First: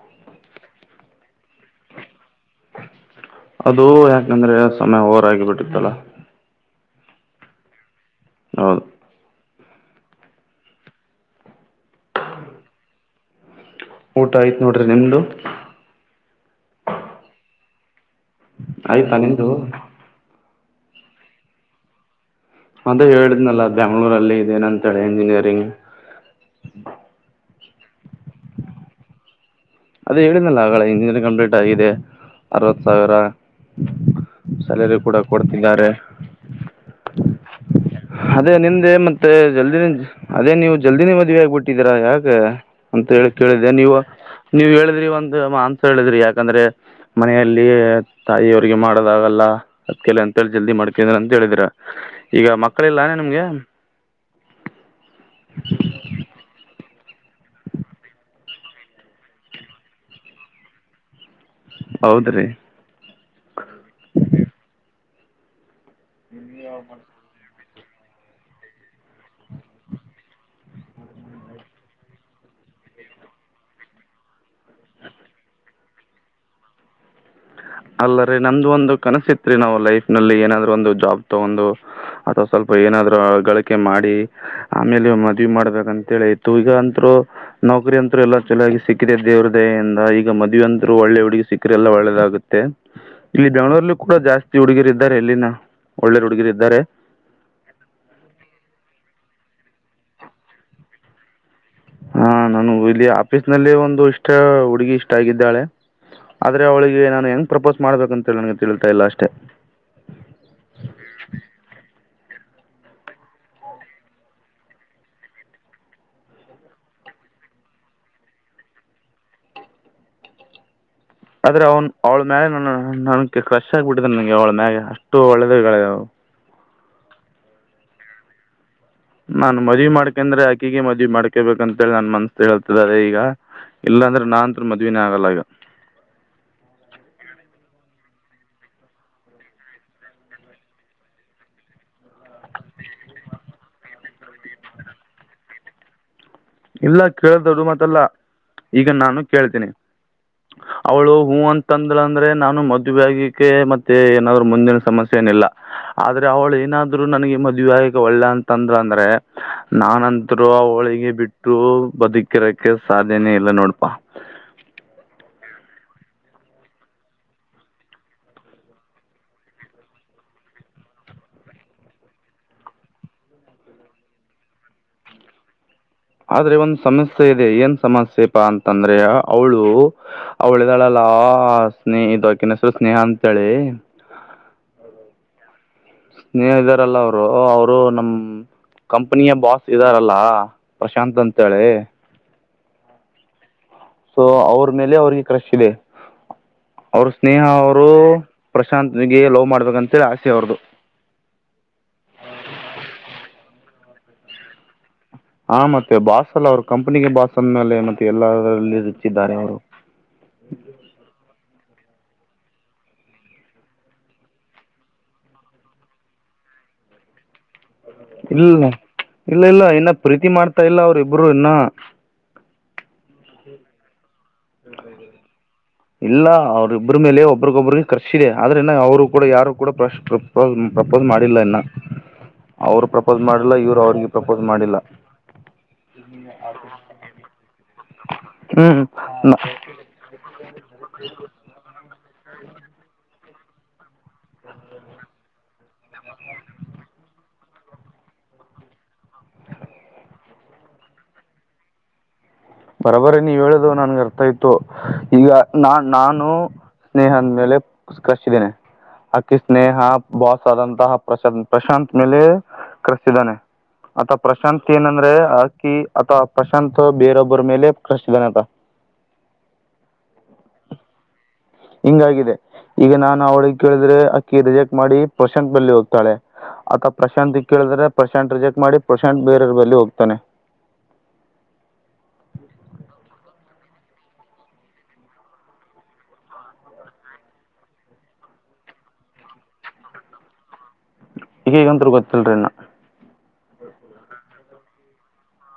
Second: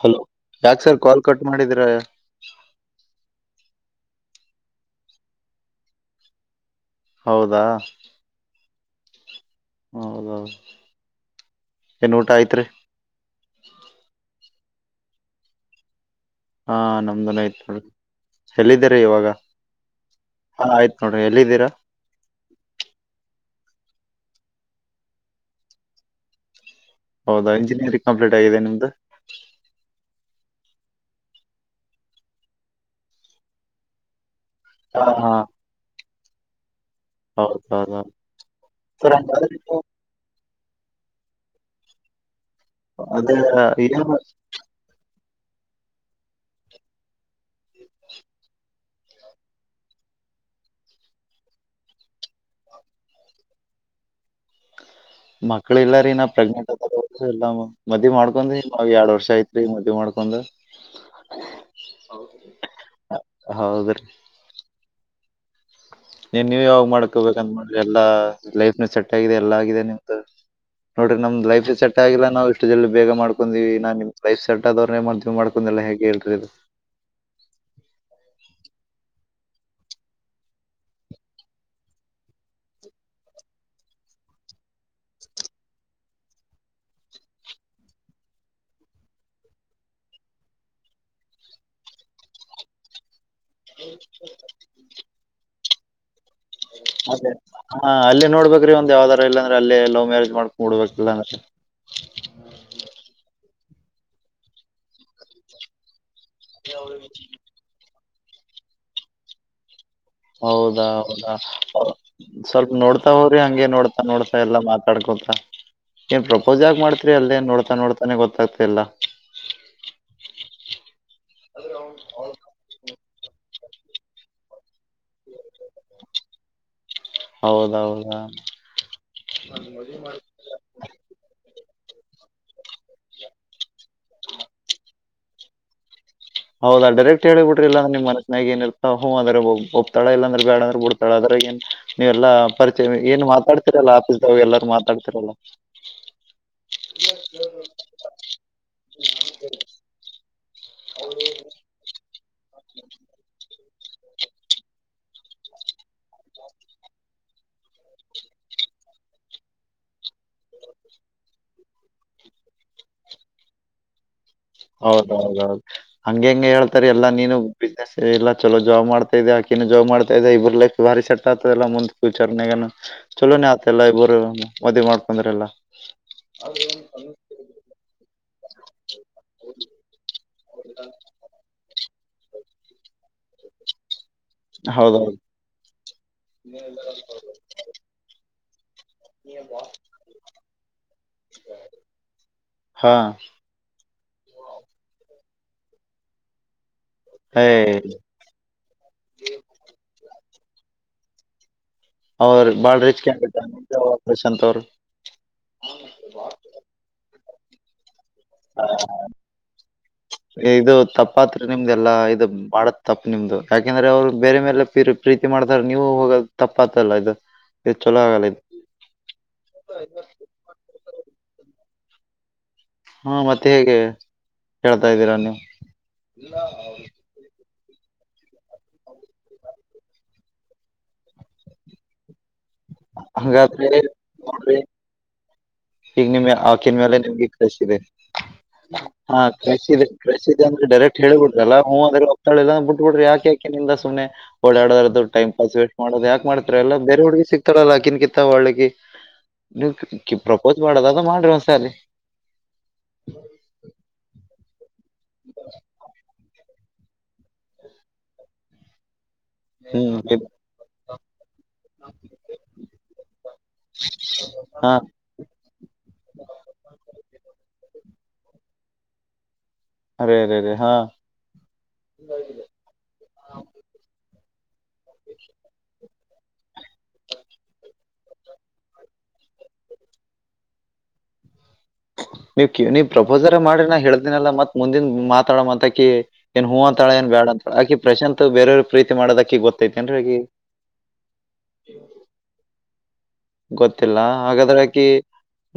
Hello ಯಾಕ್ sir call cut ಮಾಡಿದ್ರ. ಅದು ಯಾಕಂದರೆ ಸಮಯ ಓವರ್ ಆಗಿಬಿಟ್ಟಿದ್ದಲ್ಲ. ಹೌದಾ ಹೌದು ಹೌದೌದು ಏನ್ ಊಟ ಆಯ್ತ್ರಿ? ಊಟ ಆಯ್ತು ನೋಡ್ರಿ ನಿಮ್ದು? ಹಾ ನಮ್ದುನು ಆಯ್ತು ನೋಎಲ್ಲಿದ್ದೀರಿ ಆಯ್ತಾ ಇವಾಗ? ನಿಮ್ದು ಹಾ ಆಯ್ತ್ ನೋರಡಿ ಎಲ್ಲಿದ್ದೀರಾ? ಮತ್ತೆ ಹೇಳಿದ್ನಲ್ಲ ಬೆಂಗ್ಳೂರಲ್ಲಿ ಇದೆ ಏನಂತೇಳಿ ಇಂಜಿನಿಯರಿಂಗ್. ಹೌದ ಇಂಜಿನಿಯರಿಂಗ್ ಕಂಪ್ಲೀಟಾಗಿದೆ ನಿಮ್ದು. ಅದ ಹೇಳಿದಲ್ಲ ಆಗಳೆ ಇಂಜಿನಿಯರಿಂಗ್ ಕಂಪ್ಲೀಟ್ ಆಗಿದೆ ಅರವತ್ ಸಾವಿರ ಸ್ಯಾಲರಿ ಹಾ ಕೂಡ ಹಾ ಕೊಡ್ತಿದ್ದಾರೆ. ಹೌದ ಹೌದೌದು ಅದೇ ನಿಮ್ದೇನ್ ಸರ್ ಮತ್ತೆ ಹಂಗಾದ್ರೆ ಜಲ್ದಿ ನೀವು ಅದೇ ನೀವು ಜಲ್ದಿನೇ ಮದ್ವೆ ಆಗ್ಬಿಟ್ಟಿದ್ದೀರಾ ಯಾಕ ಅಂತ ಹೇಳಿ ಅದೇ ಕೇಳಿದೆೆ ನೀವು ಏನ್ ನೀವ್ ಹೇಳಿದ್ರಿ ಒಂದ ಮಾನ್ಸ ಹೇಳಿದ್ರಿ ಯಾಕಂದ್ರೆ ಮನೆಯಲ್ಲಿ ತಾಯಿಯವ್ರಿಗೆ ಮಾಡ್ದಾಗಲ್ಲ. ಅದ್ಕಲ್ಲ ಅಂತೇಳಿ ಜಲ್ದಿ ಮಾಡ್ಕಿದ್ರ ಅಂತ ಹೇಳಿದ್ರ, ಈಗ ಮಕ್ಕಳಿಲ್ಲಾನ ನಿಮ್ಗೆ? ಮಕ್ಳ ಇಲ್ಲಾ ರೀ ನಾ ಪ್ರೆಗ್ನೆಂಟ್ ಅದ ಎಲ್ಲ ಮದ್ವಿ ಮಾಡ್ಕೊಂಡ್ ನಾವ್ ಎರಡ್ ವರ್ಷ ಐತ್ರಿ ಮದ್ವಿ ಮಾಡ್ಕೊಂಡ್. [inaudible] ಹೌದ್ರಿ. ಹೌದ್ರಿ. ನೀ ನೀವ್ ಯಾವಾಗ್ ಮಾಡ್ಕೋಬೇಕಂದ ಮಾಡ್ರಿ ಎಲ್ಲ ಲೈಫ್ ನ ಸೆಟ್ ಆಗಿದೆ ಎಲ್ಲಾ ಆಗಿದೆ ನಿಮ್ದು. ನೋಡ್ರಿ ನಮ್ದ ಲೈಫ್ ಸೆಟ್ ಆಗಿಲ್ಲ ನಾವು ಇಷ್ಟ ಜಲ್ದಿ ಬೇಗ ಮಾಡ್ಕೊಂಡೀವಿ ಇನಾ ನಿಮ್ ಲೈಫ್ ಸೆಟ್ ಆದೋರ್ನೆ ಮದ್ವೆ ಮಾಡ್ ಲ್ಲ ಹ್ಯಾಗ್ ಹೇಳ್ರಿ ಇದು. ಅಲ್ಲರೀ ನಮ್ದು ಒಂದು ಕನಸಿತ್ರಿ ನಾವು ಲೈಫ್ನಲ್ಲಿ ಏನಾದ್ರೂ ಒಂದು ಜಾಬ್ ತಗೊಂದು ಅಥವಾ ಸ್ವಲ್ಪ ಏನಾದ್ರು ಗಳಿಕೆ ಮಾಡಿ. ಆಮೇಲೆ ಮದ್ವಿ ಮಾಡ್ಬೇಕಂತ ಹೇಳಿ ಇತ್ತು ಈಗ ಅಂತ್ರು ನೌಕರಿ ಅಂತ್ರು ಎಲ್ಲ ಚಲಾಗಿ ಸಿಕ್ಕಿದೆ ದೇವ್ರ ದಯೆಯಿಂದ ಈಗ ಮದುವೆ ಅಂತ್ರು ಒಳ್ಳೆ ಹುಡುಗ ಸಿಕ್ಕ್ರ ಎಲ್ಲ ಒಳ್ಳೆದಾಗ ಗುತ್ತೆ, ಇಲ್ಲಿ ಬೆಂಗಳೂರ್ಲ್ಲಿ ಕೂಡ ಜಾಸ್ತಿ ಹುಡುಗೀರು ಇದ್ದಾರೆ ಎಲ್ಲಿನ ಒಳ್ಳೆರ್ ಹುಡುಗಿರು ಇದ್ದಾರೆ. ಅದೇ ಹಾ ಅಲ್ಲಿ ನೋಡ್ಬೇಕ್ರೀ ಒಂದ ಯಾವ್ದಾರ ಇಲ್ಲ ಅಂದ್ರೆ ಅಲ್ಲಿ ಲವ್ ಮ್ಯಾರೇಜ್ ಮಾಡಕೊಂಡು ಬಿಡ್ಬೇಕು ಇಲ್ಲಾಂದ್ರೆ. ಹಾ ನಾನು ಇಲ್ಲಿ ಆಫೀಸ್ ನಲ್ಲಿ ಒಂದು ಇಷ್ಟ ಹುಡುಗಿ ಇಷ್ಟ ಆಗಿದ್ದಾಳೆ. ಆದ್ರೆ ಅವಳಿಗೆ ನಾನು ಹೆಂಗ್ ಪ್ರಪೋಸ್ ಮಾಡ್ಬೇಕಂತ ಹೇಳಿ ನನಗೆ ತಿಳಿತಾ ಇಲ್ಲ ಅಷ್ಟೇ. ಹೌದಾ ಹೌದಾ? ಸ್ವಲ್ಪ ನೋಡ್ತಾ ಹೋರಿ ಹಂಗೆ ನೋಡ್ತಾ ನೋಡ್ತಾ ಎಲ್ಲಾ ಮಾತಾಡ್ಕೊತ. ಏನ್ ಪ್ರಪೋಸ್ ಹ್ಯಾಗ್ ಮಾಡ್ತರಿ ಅಲ್ಲೇ ನೋಡ್ತಾ ನೋಡ್ತಾನೆ ಗೊತ್ತಾಗ್ತಾ ಇಲ್ಲ. ಆದ್ರೆ ಅವ್ನು ಅವ್ಳ ಮ್ಯಾಲ ನ ನನ್ ಕ್ರಶ್ ಆಗಿಬಿಟ್ಟಿದೆ ನನ್ಗೆ ಅವಳ ಮ್ಯಾಗೆ ಅಷ್ಟು ಒಳ್ಳೇದಗಿ ಹೌದೌದಾ? ನಾನ್ ಮದ್ವಿ ಮಾಡ್ಕಂದ್ರೆ ಆಕಿಗೆ ಮದ್ವಿ ಮಾಡ್ಕೊಬೇಕ ಅಂತೇಳಿ ನನ್ ಮನ್ಸ್ ಹೇಳ್ತಿದ್ದಾದೆ ಈಗ. ಇಲ್ಲಾಂದ್ರೆ ನಾನಂತೂ ಮದ್ವನೇ ಆಗಲ್ಲ ಈಗ. ಹೌದಾ ಡೈರೆಕ್ಟ್ ಹೇಳೇ ಬಿಡ್ರಿ ಇಲ್ಲ ಅಂದ್ರ ಮನಸನಾಗ ಏನ್ ಇರ್ತ ಹೂ ಅಂದ್ರೆ ಒಪ್ತಾಳ ಇಲ್ಲಂದ್ರ ಬೇಡ ಅಂದ್ರ ಬಿಡ್. ತ್ತಳ್ ಅದ್ರಗೇನ್ ನೀವೆಲ್ಲಾ ಪರಿಚಯ ಏನ್ ಮಾತಾಡ್ತಿರಲ್ಲ ಆಫೀಸ್ದಾಗ್ ಎಲ್ಲಾರೂ ಮಾತಾಡ್ತಿರಲ್ಲ. [inaudible] ಇಲ್ಲ ಕೇಳ್ದ್ ದೊಡ್ಡು ಮಾತ್ತಲ್ಲ ಈಗ ನಾನು ಕೇಳ್ತೇನಿ. ಅವಳು ಹೂ ಅಂತಂದ್ರ ಅಂದ್ರೆ ನಾನು ಮದುವ್ಯಾಗಕ್ಕೆ ಮ ತ್ತೆ ಏನಾದ್ರು ಮುಂದಿನ ಸಮಸ್ಯೆ ಏನಿಲ್ಲ. ಆದ್ರೆ ಅವಳು ಏನಾದ್ರು ನನಗೆ ಮದ್ವಿಯಾಗಕ್ ಒಲ್ವ ಅಂತಂದ್ರೆ ನಾನಂತ್ರು ಆವ್ಳಿಗೆ ಬಿಟ್ಟು ಬದುಕಿರಕ್ಕೆ ಸಾಧ್ಯನೆೇ ಇಲ್ಲ ನೋಡ್ಪಾ. ಹೌದ ಹೌದೌದು ಹಂಗೆ ಹೆಂಗೆ ಹೇಳ್ತಾರೆ ಎಲ್ಲಾ ನೀನು ಬಿಸ್ನೆಸ್ ಎಲ್ಲ ಚಲೋ ಜಾಬ್ ಮಾಡ್ತಾ ಇದೆ ಅಕಿನನು ಜಾಬ್ ಮಾಡ್ತಾ ಇದೆ ಇಬ್ಬರು ಲೈಫ್ ಬಾರಿ ಸೆಟ್ ಆಗ್ತದೆಲ್ಲ ಮುಂದ್ ಫ್ಯೂಚರ್ನಾಗ.. ಚಲೋನೇ ಆತಲ್ಲಾ ಇಬ್ಬರು ಮದುವೆ ಮಾಡ್ಕೊಂಡ್ರ ಎಲ್ಲ. ಆದ್ರೆ ಒಂದ್ ಸಮಸ್ಯೆ ಇದೆ ಏನ್ ಸಮಸ್ಯೆ ಪ್ಪಾ ಅಂತಂದ್ರೆ ಅವಳು ಅವಳಿದಾಳಲ್ಲಾ ಸ್ನೇಹ ಆಕಿನ ಹೆಸರು ಸ್ನೇಹ ಅಂತೇಳಿ ಹೌದೌದು ಸ್ನೇಹ ಇದಾರಲ್ಲ ಅವ್ರು ಅವ್ರು ನಮ್ ಕಂಪನಿಯ ಬಾಸ್ ಇದ್ದಾರಲ್ಲ ಪ್ರಶಾಂತ್ ಅಂತೇಳಿ ಹಾ ಸೊ ಅವ್ರ್ ಮೇಲೆ ಅವ್ರಿಗೆ ಕ್ರಶ್ ಇದೆ ಅವ್ರು ಸ್ನೇಹ ಏ ಅವ್ರು ಪ್ರಶಾಂತ್ಗೆ ಲವ್ ಮಾಡ್ಬೇಕಂತೇಳಿ ಆಸೆ ಅವರದು ಅವ್ರ್ ಬಾಳ ರಿಚ್ ಕ್ಯಾಂಡಿಡೇಟ್ ಅಂತ [unintelligible] ಅವರು ಹಾ ಮತ್ತೆ ಬಾಸ್ ಅಲ್ಲ ಅವರು ಕಂಪ್ನಿಗೆ ಬಸ್ ಅಂದ ಮೇಲೆ ಮತ್ತೆ ಎಲ್ಲದ್ರಲ್ಲಿ ರಿಚ್ ಇದ್ದಾರೆ ಅವರು ಇದು ತಪ್ಪಾತ್ರಿ ನಿಮ್ದಲ್ಲಾ ಇದು ಮಾಡತ್ ತಪ್ಪ್ ನಿಮ್ದು ಯಾಕೆಂದ್ರೆ ಅವ್ರು ಬೇರೆ ಮೇಲೆ ಪ್ರೀತಿ ಮಾಡ್ತಾರ ನೀವು ಹೋಗದು ತಪ್ಪ ಆಯ್ತಲ್ಲ ಇಗ ಇಲ್ಲ ಇಲ್ಲ ಇಲ್ಲ ಇನ್ನ ಪ್ರೀತಿ ಮಾಡ್ತಾ ಇಲ್ಲ ಅವ್ರಿಬ್ರು ಇನ್ನ ಹಾ ಮತ್ತೇಗೆ ಹೇಳ್ತಾ ಇದೀರಾ ನೀವು ಇಲ್ಲ ಅವ್ರಿಬ್ರ್ ಮೇಲೆ ಒಬ್ರಗೊಬ್ರ್ಗೆ ಕ್ರಶ್ ಇದೆ ಆದ್ರೆನ ಅವರು ಕೂಡ ಯಾರು ಕೂಡ ಪ್ರಶ್ ಪ್ರೋ ಪ್ರಪೋಸ್ ಮಾಡಿಲ್ಲ ಇನ್ನ [inaudible] ಅವ್ರು ಪ್ರಪೋಸ್ ಮಾಡಿಲ್ಲ ಹಂಗಾದ್ರೆ ಇವರು ಅವ್ರಿಗೆ ಪ್ರಪೋಸ್ ನೋಡ್ರಿ ಮಾಡಿಲ್ಲ ಈಗ ನಿಮ್ಗೆ ಆಕಿನ್ ಮೇಲೆ ನಿಮ್ಗೆ ಕ್ರಷ್ ಇದೆ, ಹಾ ಹ್ಮ್ ಕ್ರಷ್ ಇದೆ ಕ್ರಷ್ ಇದೆ ಅಂದ್ರೆ ಡೖರೆಕ್ಟ್ ಹೇಳ ಬಿಡ್ರಲ್ಲ ಹ್ಮ ಅಂದ್ರ ಒಪ್ತಳಲ್ಲ ಇಲ್ಲ ಅಂದ್ರ ಬಿಟ್ಬಿಡ್ರಿ ಯಾಕೆ [unintelligible] ಸುಮ್ನೆ ಅವ್ಳು [unintelligible] ಟೈಮ್ [unintelligible] ವೇಸ್ಟ್ ಮಾಡದು ಯಾಕ್ ಮಾಡ್ತೀರಿ ಎಲ್ಲ ಬೇರೆ ಹುಡ್ಗಿ ಸಿಕ್ ತ್ತಡಲ್ಲ ಆಕಿನ್ ಕಿತ್ತ ಒಳ್ಳಿಕಿ ಪ್ರಪೋಸ್ ಮಾಡದದ ಮಾಡ್ರಿ ಒಂದ್ಸಲಿ. ಬರೋಬರೆ ನೀವ್ ಹೇಳುದು ನನ್ಗೆ ಅರ್ಥಾಯ್ತು ಈಗ ನಾ ನಾನು ಸ್ನೇಹ ಅಂದ್ ಮೇಲೆ ಕ್ರಷ್ ಇದೇನೆ ಅಕಿ ಸ್ನೇಹ ಹ್ಮ್ ಇದ್- ಬಾಸಾದಂತ ಪ್ರಶಾಂತ್ ಪ್ರಶಾಂತ್ ಮೇಲೆ ಕಳ್ಸಿದ್ದಾನೆ. ಆತ ಪ್ರಶಾಂತ್ ಹಾ ಏನಂದ್ರೆ ಅಕಿ ಆತ ಪ್ರಶಾಂತ್ ಬೇರೊಬ್ಬರ ಮೇಲೆ ಕ್ರಷಿದಾನಂತ. ಅರೆೇ ಅರೆೇ ಹಾ ಹಿಂಗ ಆಗಿದೆ ಈಗ ನಾನ್ ಅವಳಿಗೆ ಕೇಳಿದ್ರೆ ಅಕ್ಕಿ ರಿಜೆಕ್ಟ್ ಮಾಡಿ ಪ್ರಶಾಂತ್ ಬಳಿ ಹೋಗ್ತಾಳೆ ಆತ ಪ್ರಶಾಂತ್ ಕೇಳಿದ್ರೆ ಪ್ರಶಾಂತ್ ರಿಜೆಕ್ಟ್ ಮಾಡಿ ಪ್ರಶಾಂತ್ ಬೇರವ್ರ ಬಳಿ ಹೋಗ್ತಾನೆ ನೀವ್ ಕ ನೀವ ಪ್ರಪೋಸರ ಮಾಡ್ರಿ ನಾ ಹೇಳ್ದಿನಲ್ಲ ಮತ್ ಮುಂದಿನ ಮಾತಾಡ ಮಾತಾಕಿ ಏನ್ ಹೂವ ಅಂತಳ ಏ ಬಡ ಅಂತಾಳ ಆಾಕ ಪ್ರಶಾತ್ ಬೇರೆಯವ್ರ ಪ್ರೀತಿ ಮಾಡದಕಕ್ಕೆ ಗೊತ್ತೈತಿ ಎನ್ ರಿ ಅಕಿಗೆ ಇಕಿಗಿ ಅಂತ ಗೊತ್ತಲ್ರಿ ನಾ ಗೊತ್ತಿಲ್ಲ ಹಾಗಾದ್ರಕ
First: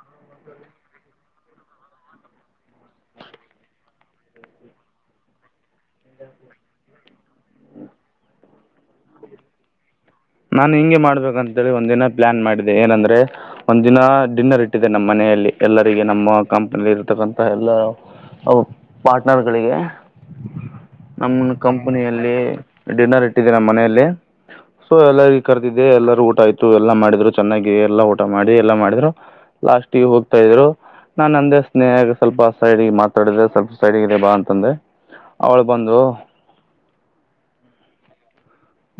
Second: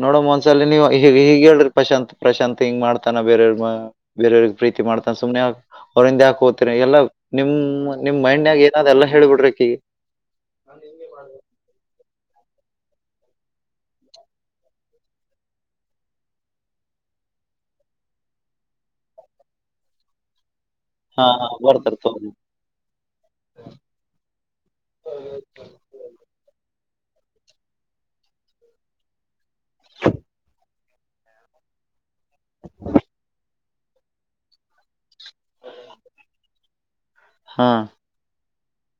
ನೋಡಮ್ಮ ಒಂದ್ಸಲ ನೀವು ಹ ಹೀಗ್ ಹೇಳ್ರಿ ಪ್ರಶಾಂತ್ ಪ್ರಶಾತ್ ಹಿಂಗ್ ಮಾಡ್ತಾನ ಬೇರೆಯವ್ರ ಬೇರೆಯವ್ರಿಗೆ ಪ್ರೀತಿ ಮಾಡ್ತಾನ ಸುಮನೆ ಆಗ್ ಅವ್ರಂದ ಯಾಕೆ ಹೋತಿರಿ ಎಲ್ಲಾ ನಿಮ್ ನಿಮ್ ಮೈಂಡ್ ಯಾಗ ಏನಾದ್ ಎಲ್ಲ ಹ ಹೇಳಳ್ಬಿಡ್ರಿಕ್ಕೀಗ ನಾನ್ ಹಿಂಗೆ ಮಾಡ್ಬೇಕಂತೇಳಿ ಒಂದ ದಿನ ಪ್ಲಾನ್ ಮಾಡಿದೆೆ ಏನಂದ್ರೆ ಒಂದ್ ದಿನ ಡಿನ್ನರ್ ಇಟ್ಟಿದೆ ನಮ್ಮ್ ಮನೆಯಲ್ಲಿ ಎಲ್ಲರಿಗೆ ನಮ್ಮ ಕಂಪನಿ ಇರ್ತಕ್ಕಂತ ಎಲ್ಲ ಅವ ಪಾರ್ಟ್ನರ್ಗಳಿಗೆ ಹಾ ಹಾ ನಮ ಬರ್ತಾರ ತಗೋರಿ ಕಂಪನಿಯಲ್ಲಿ ಡಿನ್ನರ್ ಇಟ್ಟಿದೆ ನಮ್ಮ ಮನೆಯಲ್ಲಿ ಎಲ್ಲ ಕರ್ದಿದ್ದೆ ಎಲ್ಲಾರೂ ಊಟ ಆಯ್ತು ಎಲ್ಲಾ ಮಾಡಿದ್ರು ಚೆನ್ನಾಗಿ ಎಲ್ಲಾ ಊಟ ಮಾಡಿ ಎಲ್ಲಾ ಮಾಡಿದ್ರು ಲಾಸ್ಟಗೆ ಹೋಗ್ತಾ ಇದ್ರು ನಾನ ಅಂದೇ ಸ್ನೇಹ ಸ್ವಲ್ಪ ಸೈಡಿಗೆ ಮಾತಾಡಿದೆ ಸ್ವಲ್ಪ ಸೈಡಿಗೆ ಬಾ ಅಂತಂದೆ ಅವಳು ಬಂದು ಹಾ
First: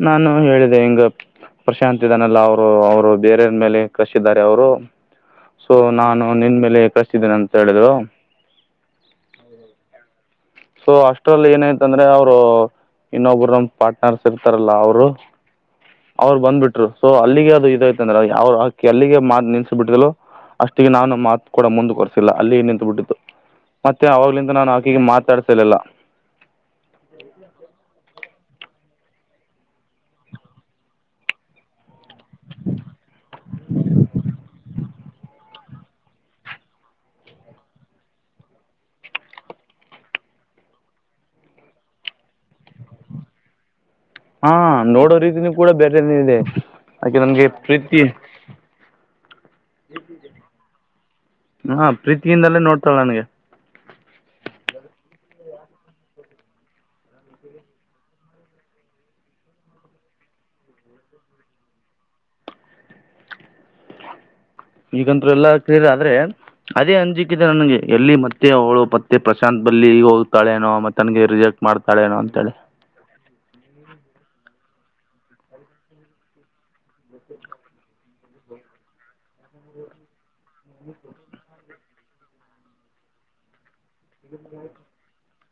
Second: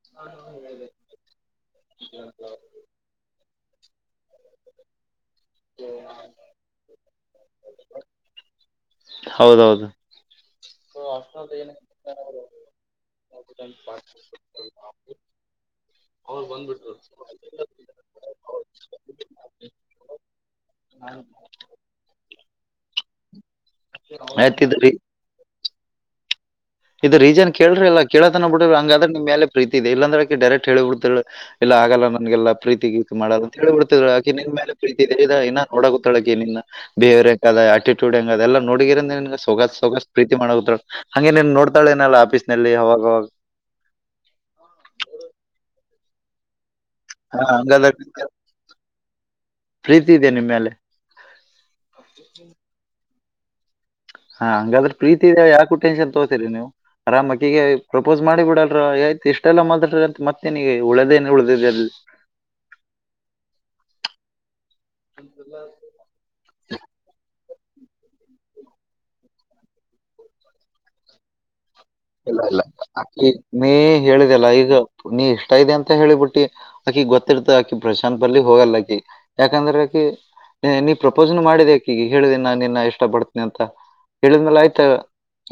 ನಾನು ಹೇಳಿದೆ ಹಿಂಗ ಪ್ರಶಾಂತ್ ಇದಾನೆಲ್ಲ ಅವ್ರು ಅವ್ರು ಬೇರೆಯವ ಮೇಲೆ ಕಸಿದ್ದಾರೆ ಅವರು ಸೊ ನಾನು ನಿನ್ನ ಮೇಲೆ ಕಷ್ಟಿದ್ದೇನೆ ಅಂತ ಹೇಳರು ಹೌದೌದು ಸೊ ಅಷ್ಟ್ರಲ್ಲಿ ಏನೈತಂದ್ರೆ ಅವರು ಇನ್ನೊಬ್ಬರು ನಮ ಪಾರ್ಟ್ನರ್ಸ್ ಇರ್ತಾರಲ್ಲ ಅವರು ಅವ್ರು ಬಂದ್ಬಟ್ರು ಸೊ ಅಲ್ಲಿಗೆ ಅದು ಇದ ಐತ ಅಂದ್ರ ಅವರು ಹಾಕಿ ಅಲ್ಲಿಗೆ ಮಾತೂ ನಿಲಿಸಿ ಬಿಟ್ಟಲು ಅಷ್ಟಿಗೆ ನಾನು ಮಾತು ಕೂಡ ಮುಂದುವರ್ಸಿಲ್ಲ ಅಲ್ಲಿ ನಿಂತು ಬಿಡ್ಟ್ಟಿತ್ತು ಮತ್ತೆ ಅವಲಿಂದ ಆಯ್ತ್ ನಾನು ಇದ್ರಿ ಆಕೆಗೆ ಮಾತ ಸಲ್ಲಲ್ಲ ಇದದು ರೀಸನ್ ಕೇಳ್ರಿ ಇಲ್ಲ ಕೇಳಳ್ತನ ಬಿ್ರ ಹಂಗ್ರ ನಿಮಮೇಲೆ ಪ್ರೀತಿ ಇಲ್ಲಂದ್ರೆ ಡೈರೆಕ್ಟ್ ಹೇಳಿಬ ಬಿಡ್ತ ಇಲ್ಲ ಆಗಲ್ಲ ನನ್ಗೆಲ್ಲಾ ಪ್ರೀತಿ ಗೀತಿ ಮಾಡೋದ ಅಂತ ಹೇಳಿ ಬಿಡ್ತಿದ್ ಆಕೆ ನಿನ್ ಮೇಲೆ ಪ್ರೀತಿ ಇನ್ನ ನೋಡ ಗೊತ್ತಳಕನನ್ನ ಬಿಹೇಯರ್ ಹೆಂಗ ಅದ ಆಟ್ಯಡ್ ಹೆಂಗದ ಎಲ್ಲ ನೋಡಿದಿರನ್ಗೆ ಸೊಗ ಸೊಗ ಪ್ರೀತಿ ಮಾಡುದ ಹಗೆ ನೋ ಮತ್ತಳ ನಲ್ಲ ಆಫೀಸ್ ನಲ್ಲಿ ಅವಾಗಾಗ ಹಾ ನೋಡೋ ರೀತಿನೂ ಕೂಡ ಬೇರೆಲ್ಲ ಇದೆ ಯಕೆ ಹಾ ನನ್ಗೆ ಹಂಗಾದ್ರೆ ಪ್ರೀತಿ ನಿಮ್ಗೆ ಪ್ರೀತಿ ಇದದೆ ನಿಮ್ಮೇಲೆ ಹಾ ಪ್ರೀತಿಯಿಂದಲೇ ನೋಡ್ತಾಳೆ ನನಗೆ ಹಾ ಹಂಗಾದ್ರ ಪ್ರೀತಿ ಯಕ ಟೆನ್ಷನ್ ತಗೋತೀರಿ ನೀವು ಅರಾಮಕ್ಕಿಗೆ ಪ್ರೊಪೋಸ್ ಮಾಡಿಬ ಬಿಡಲ್ರ ಆಯ್ತು ಇಷ್ಟೆಲ್ಲ ಮಾಡ್ರಿ ಅಂತ ಮತ್ತೇನಗ ಉಳದೇ ಉಳ್ದಿದೆ ಅಲ್ಲಿ ಈಗಂತರು ಎಲ್ಲಾ ಸರಿ ಆದ್ರೆ ಅದೇ ಅಂಜಿಕ್ಕಿದೆ ನನ್ಗೆ ಎಲ್ಲಿ ಮತ್ತೆ ಅವಳು ಪತ್ತೆ ಪ್ರಶಾಂತ್ ಬಲ್ಲಿ ಈಗ ಹೋಗ್ತಾಳೆನೋ ಮತ್ತೆನ್ಗೆ ರಿಜೆಕ್ಟ್ ಮಾಡ್ತಾಳೆನೋ ಇಲ್ಲ ಇಲ್ಲ ನೀ ಹೇಳಿದೆಲ್ಲ ಈಗ ನೀ ಇಷ್ಟ ಇದೆ ಅಂತ ಹೇಳಿಬಿಟ್ಟಿ ಅಕಿ ಗೊತ್ತಿಡ್ತ ಆಕಿ ಪ್ರಶಾಂತ್ ಪಲ್ಲಿ ಹೋಗಲ್ಲ ಆಕಿ ಯಾಕಂದ್ರ ಆಕಿ ನೀ ಪ್ರಪೋಸ್ನು ಮಾಡಿದೆಕ ಈಗ ಹೇಳಿದೆ ನಾನು ನಿನ್ನ ಇಷ್ಟ ಪಡ್ತನನೆಿ ಅಂತ ಹೇಳಿದನಲ್ಲ ಆಯ್ತ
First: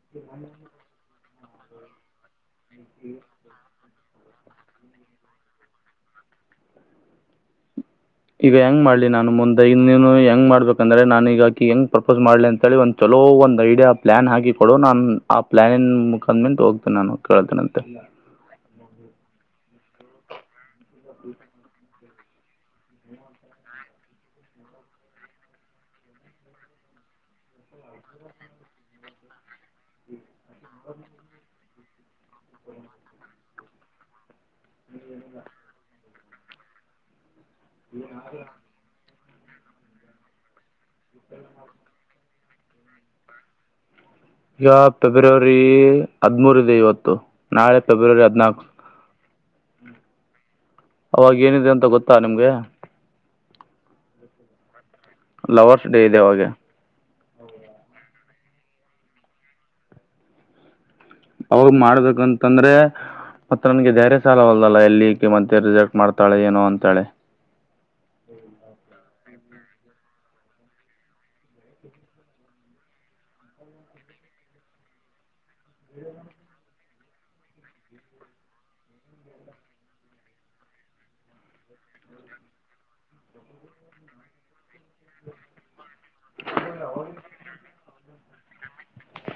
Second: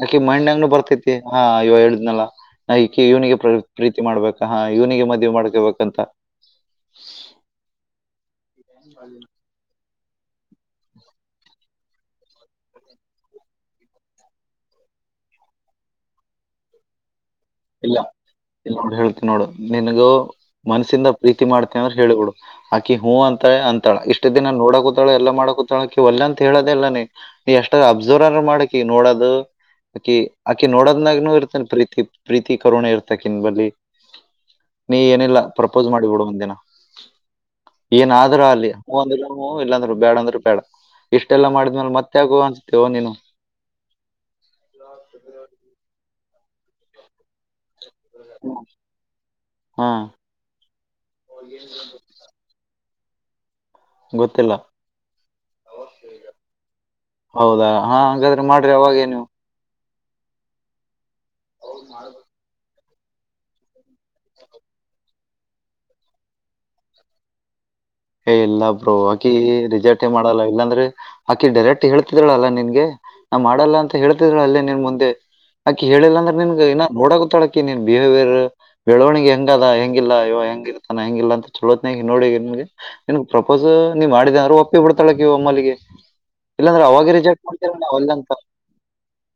ಆಕೆ ಮೈಂಡ್ ಅಂಗ್ನ ಬರ್ತೈತಿ ಹಾ ಇವ ಹೇಳುದ್ನಲ್ಲ ನಾ ಈಕೆ ಇವನಿಗೆ ಪ್ರ ಪ್ರೀತಿ ಮಾಡ್ಬೇಕ ಹಾ ಇವನಿಗೆ ಮದುವೆ ಮಾಡ್ಕೊಬೇಕಂತ ಈಗ ಹೆಂಗ ಮಾಡ್ಲಿ ನಾನು ಮುಂದೆ ಇನ್ನನು ಹೆಂಗ್ ಮಾಡ್ಬೇಕಂದ್ರೆ ನಾನು ಈಗಾಕಿ ಹೆಂಗ್ ಪ್ರಪೋಸ್ ಮಾಡ್ಲಿ ಅಂತೇಳಿ ಒಂದು ಚಲೋ ಒಒಂದು ಐಡಿಯಾ ಪ್ಲನ್ ಹಾಕಿ ಕೊಡು ನಾನು ಆ ಪ್ಲನನ್ ಮುಖಂದ ನಿಂದ ಹೋಗ್ತೀನಿ ನಾನು ಕಳತ ನಂತೆ ಇಲ್ ನೋಡು ಹೇಳ್ತಿ ನೋಡು ನಿನ್ಗೂ ಮನ್ಸಿಂದ ಪ್ರೀತಿ ಮಾಡ್ತಿನಿ ಅಂತ ಹೇಳೇಳ್ಬಿಡು. ಆಕಿ ಹೂ ಅಂತಾಳ ಅಂತಾಳ ಇಷ್ಟ ದಿನ ನೋಡಕ ಕೂತಾಳ ಎಲ್ಲ ಮಾಡಕೂತಾಳಾಕಿ ಒಲ್ಲ ಅಂತ ಹೇಳೋದೆ ಇಲ್ಲ ನೀ. ಎಷ್ಟ ಅಬ್ಸರ್ವ ಮಾಡಕಿ ನೋಡೋದು ಆಕಿ ಆಕಿ ನೋಡದ್ನಾಗನುೂ ಇರ್ತಾನ್ ಪ್ರೀ ಪ್ರೀತಿ ಕರುಣೆ ಇರ್ತಕನ್ ಬಲ್ಲಿ. ನೀ ಏನಿಲ್ಲ ಪ್ರಪೋಸ್ ಮಾಡ್ಬಿಡು ಒಂದ ದಿನ ಏನಾದ್ರು ಆಗ್ಲಿ. ಹು ಅಂದ್ರ ಹು ಇಲ್ಲಂದ್ರೆ ಬೇಡ ಅಂದ್ರು ಬೇಡ ಇಷ್ಟೆಲ್ಲ ಮಾಡಿದ್ಮೇಲೆ ಮತ್ತೆ ಆಗು ಅನ್ಸುತ್ತೇ ಒಂದಿನ. ಈಗ ಫೆಬ್ರವರಿ ಹದ್ಮೂರು ಇದೆ ಇವತ್ತು ನಾಳೆ ಫೆಬ್ರವರಿ ಹತ್ [inaudible] ಹಾ ಅವಾಗ ಏನಿದೆ ಅಂತ ಗೊತ್ತಾ ನಿಮ್ಗೆ. ಗೊತ್ತಿಲ್ಲ. ಲವರ್ಸ್ ಡೇ ಇದೆ ಅವಾಗ. ಹೌದಾ ಹಾ ಹಾಗಾದ್ರೆ ಮಾಡ್ರಿ ಅವಾಗೇನು. ಅವ್ರ ಮಾಡ್ಬೇಕಂ ಕಂದ್ರೆ ಮತ್ ಆವನ್ಗೆ ಧೈರ್ಯ ಸಾಲವಲ್ದಲ್ಲ ಎಲ್ಲಿಕ್ಕೆ ಮತ್ತೆ ರಿಜೆಕ್ಟ್ ಮಾಡ್ತಾಳೆ ಏನೋ ಅಂತೆಳಿ. ಏ ಇಲ್ಲಾ ಬ್ರೋ ಆಕಿ ರಿಜೆಕ್ಟ್ ಮಾಡಲ್ಲ ಇಲ್ಲಾಂದ್ರೆ ಆಕಿ ಡೈರೆಕ್ಟ್ ಹೇಳ್ತಿದಳಲ್ಲ ನಿನ್ಗೆ. ನಾ ಮಾಡಲ್ಲ ಅಂತ ಹೇಳ್ತಿದ್ರ ಅಲ್ಲೇ ನಿನ್ ಮುಂದೆ ಆಕಿ ಹೇಳಿಲ್ಲ ಅಂದ್ರೆ ನಿನ್ - - ಇನ್ನ ನೋಡಕತಳಾಕಿ ನೀನ್ ಬಿಹೇವಿಯರ್ - - ಬೆಳವಣಿಗೆ ಹೆಂಗದ ಹೆಂಗಿಲ್ಲ ಇವ ಹೆಂಗಿರ್ತಾನ ಹೆಂಗಿಲ್ಲ ಅಂತ ಚಲೋತ್ನ ನೋಡಿ ನಿನ್ಗ್ ಪ್ರಪೋಸ್ ನೀವ್ ಮಾಡಿದರು ಒಪ್ಪಿ ಬಿಡ್ತಾಳಾಕಿ ವಮ್ಮಲ್ಗಿ. ಇಲ್ಲಾಂದ್ರೆ ಅವಾಗ ರಿಜೆಕ್ಟ್ ಮಾಡ್ತೀದ್ರು ಒಲ್ಲೆ ಅಂತ.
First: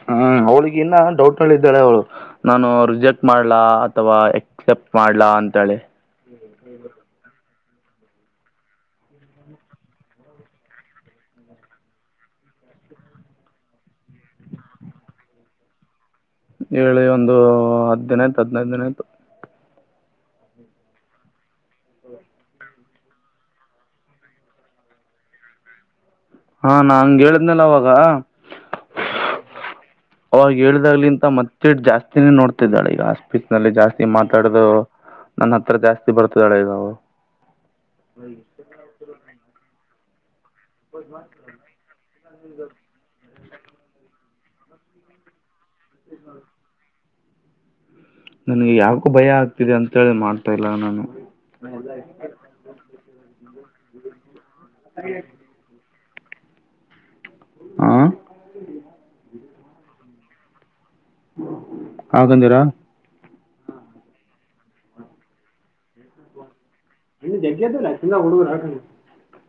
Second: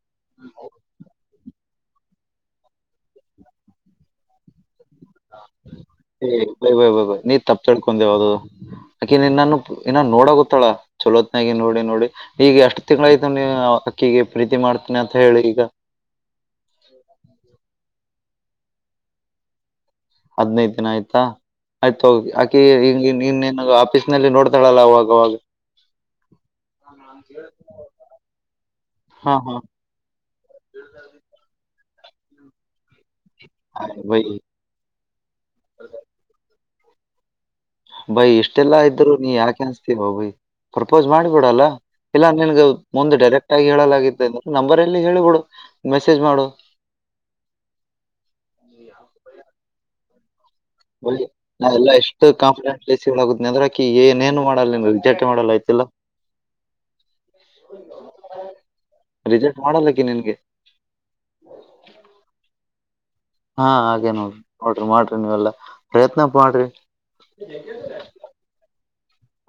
ಹ್ಮ್ ಅವ್ಳಿಗೆ ಇನ್ನ ಡೌಟ್ ಅಲ್ಲಿ ಇದ್ದಾಳೆ ಅವ್ಳು. ನಾನು ರಿಜೆಕ್ಟ್ ಮಾಡ್ಲಾ ಅಥವಾ ಎಕ್ಸೆಪ್ಟ್ ಮಾಡ್ಲಾ ಅಂತೇಳಿ. [unintelligible] ನೀ ತಪ್ಪ ತಿಳ್ಕೊಂಡಿರೋದು. ಆಕೆನ್ ನಿನನ್ನು ಇನ್ ನೋಡ ಗತ್ತಾಳ ಚಲೋತ್ನಾಗಿ ನೋಡಿ ನೋಡಿ. ಈಗ ಎಷ್ಟ್ ತಿಂಗ್ಳ ಆಯ್ತು ನೀ ಅಕಿಗೆ ಪ್ರೀತಿ ಮಾಡ್ತೀನಿ ಅಂತ ಹೇಳಿ ಈಗ. ಹೇಳಿ ಒಂದು ಹತ್ತುದಿನ ಆಯ್ತು ಹದಿನೈದು ದಿನ ಆಯ್ತು. ಹದ್ನೈದು ದಿನ ಆಯ್ತಾ. ಆಯ್ತು ಹೋಗಿ ಆಕಿ ಇನ್ನು ಇನ್ನು ಆಫೀಸ್ ನಲ್ಲಿ ನೋಡ್ತಾಳಲ್ಲ ಅವಾಗ್ ಅವಾಗ. ಹಾ ನಾ ಅಂಗ್ ಹೇಳುದ್ನಲ್ಲ ಅವಾಗ - ಹಾ ಹಾ - ಅವಾಗ ಹೇಳ್ದಾಗ್ಲಿಂತ ಮತ್ತೆ ಜಾಸ್ತಿನೇ ನೋಡ್ತಿದ್ದಾಳೆ ಈಗ. [inaudible] ನಲ್ಲಿ ಜಾಸ್ತಿ ಬೈ ಮಾತಾಡದು ನನ್ ಹತ್ರ ಜಾಸ್ತಿ ಬರ್ತಿದ್ದಾಳೆ ಈಗ ಅವಳು. ಬೈ ಇಷ್ಟೆಲ್ಲಾ ಇದ್ರು ನೀ ಯಾಕ್ ಅಂಜ್ತಿ ಬೈ. ಪ್ರಪೋಸ್ ಮಾಡಿಬಿಡಲ್ಲ ಇಲ್ಲ ನಿ - - ಮುಂದ್ ಡೈರೆಕ್ಟ್ ಆಗಿ ಹೇಳಲಾಗ ಅಂದ್ರೆ ನಂಬರ್ ಎಲ್ಲಿ ಹೇಳ್ಬಿಡು ಮೆಸೇಜ್ ಮಾಡು. ನನ್ಗೆ ಯಾಕು ಭಯ ಆಗ್ತಿದೆ ಅಂತೇಳಿ ಮಾಡ್ [unintelligible] ನಾ ಎಲ್ಲ ಎಷ್ಟು [unintelligible] ಅಕಿ ಏನೇನು ಮಾಡಲ್ಲ ರಿಜೆಟ್ ಮಾಡಲ್ಲ ಆಯ್ತಿಲ್ಲ. ಹ್ಮ ರಿಜೆಕ್ಟ್ ಮಾಡಲ್ಲಕ್ಕಿ ನಿನ್ಗೆ. [inaudible] ಹಾಗಂದಿರ. ಹಾ ಹಾಗೆ ನೋಡ್ರಿ ನೋಡ್ರಿ ಮಾಡ್ರಿ ನೀವೆಲ್ಲಾ ಪ್ರಯತ್ನ ಮಾಡ್ರಿ. [unintelligible] [unintelligible]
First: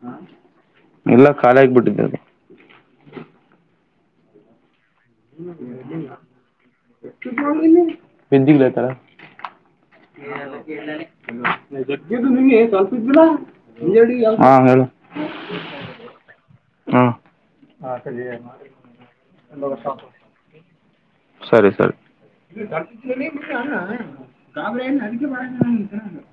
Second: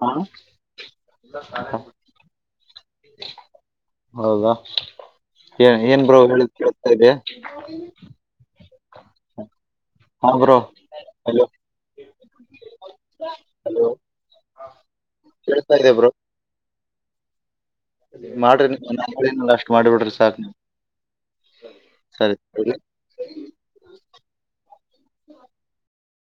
ಹಾ ಎಲ್ಲ ಖಾಲಿ ಆಗ್ಬಿಟ್ಟಿದೆ ಹೌದಾ ಏ ಏನ್ ಬೋ ಹೇಳಿದ್ ಕೆಳ್ತ ಇದೆ. ಬಿದ್ದಿಗ್ಲೈತಲ್ಲ ಹಾ ಬ್ರೋ ಹಲೋ ಹಾ ಹೇಳು. ಕೇಳ್ತಾ ಇದೆ ಬ್ರೋ. ಹಾ. ಮಾಡ್ರಿ ನೀ ಅಷ್ಟ್ ಮಾಡ್ಬ ಬಿಡ್ರಿ ಸಾಕ್ ನೀ. ಸರಿ ಸರಿ. [unintelligible]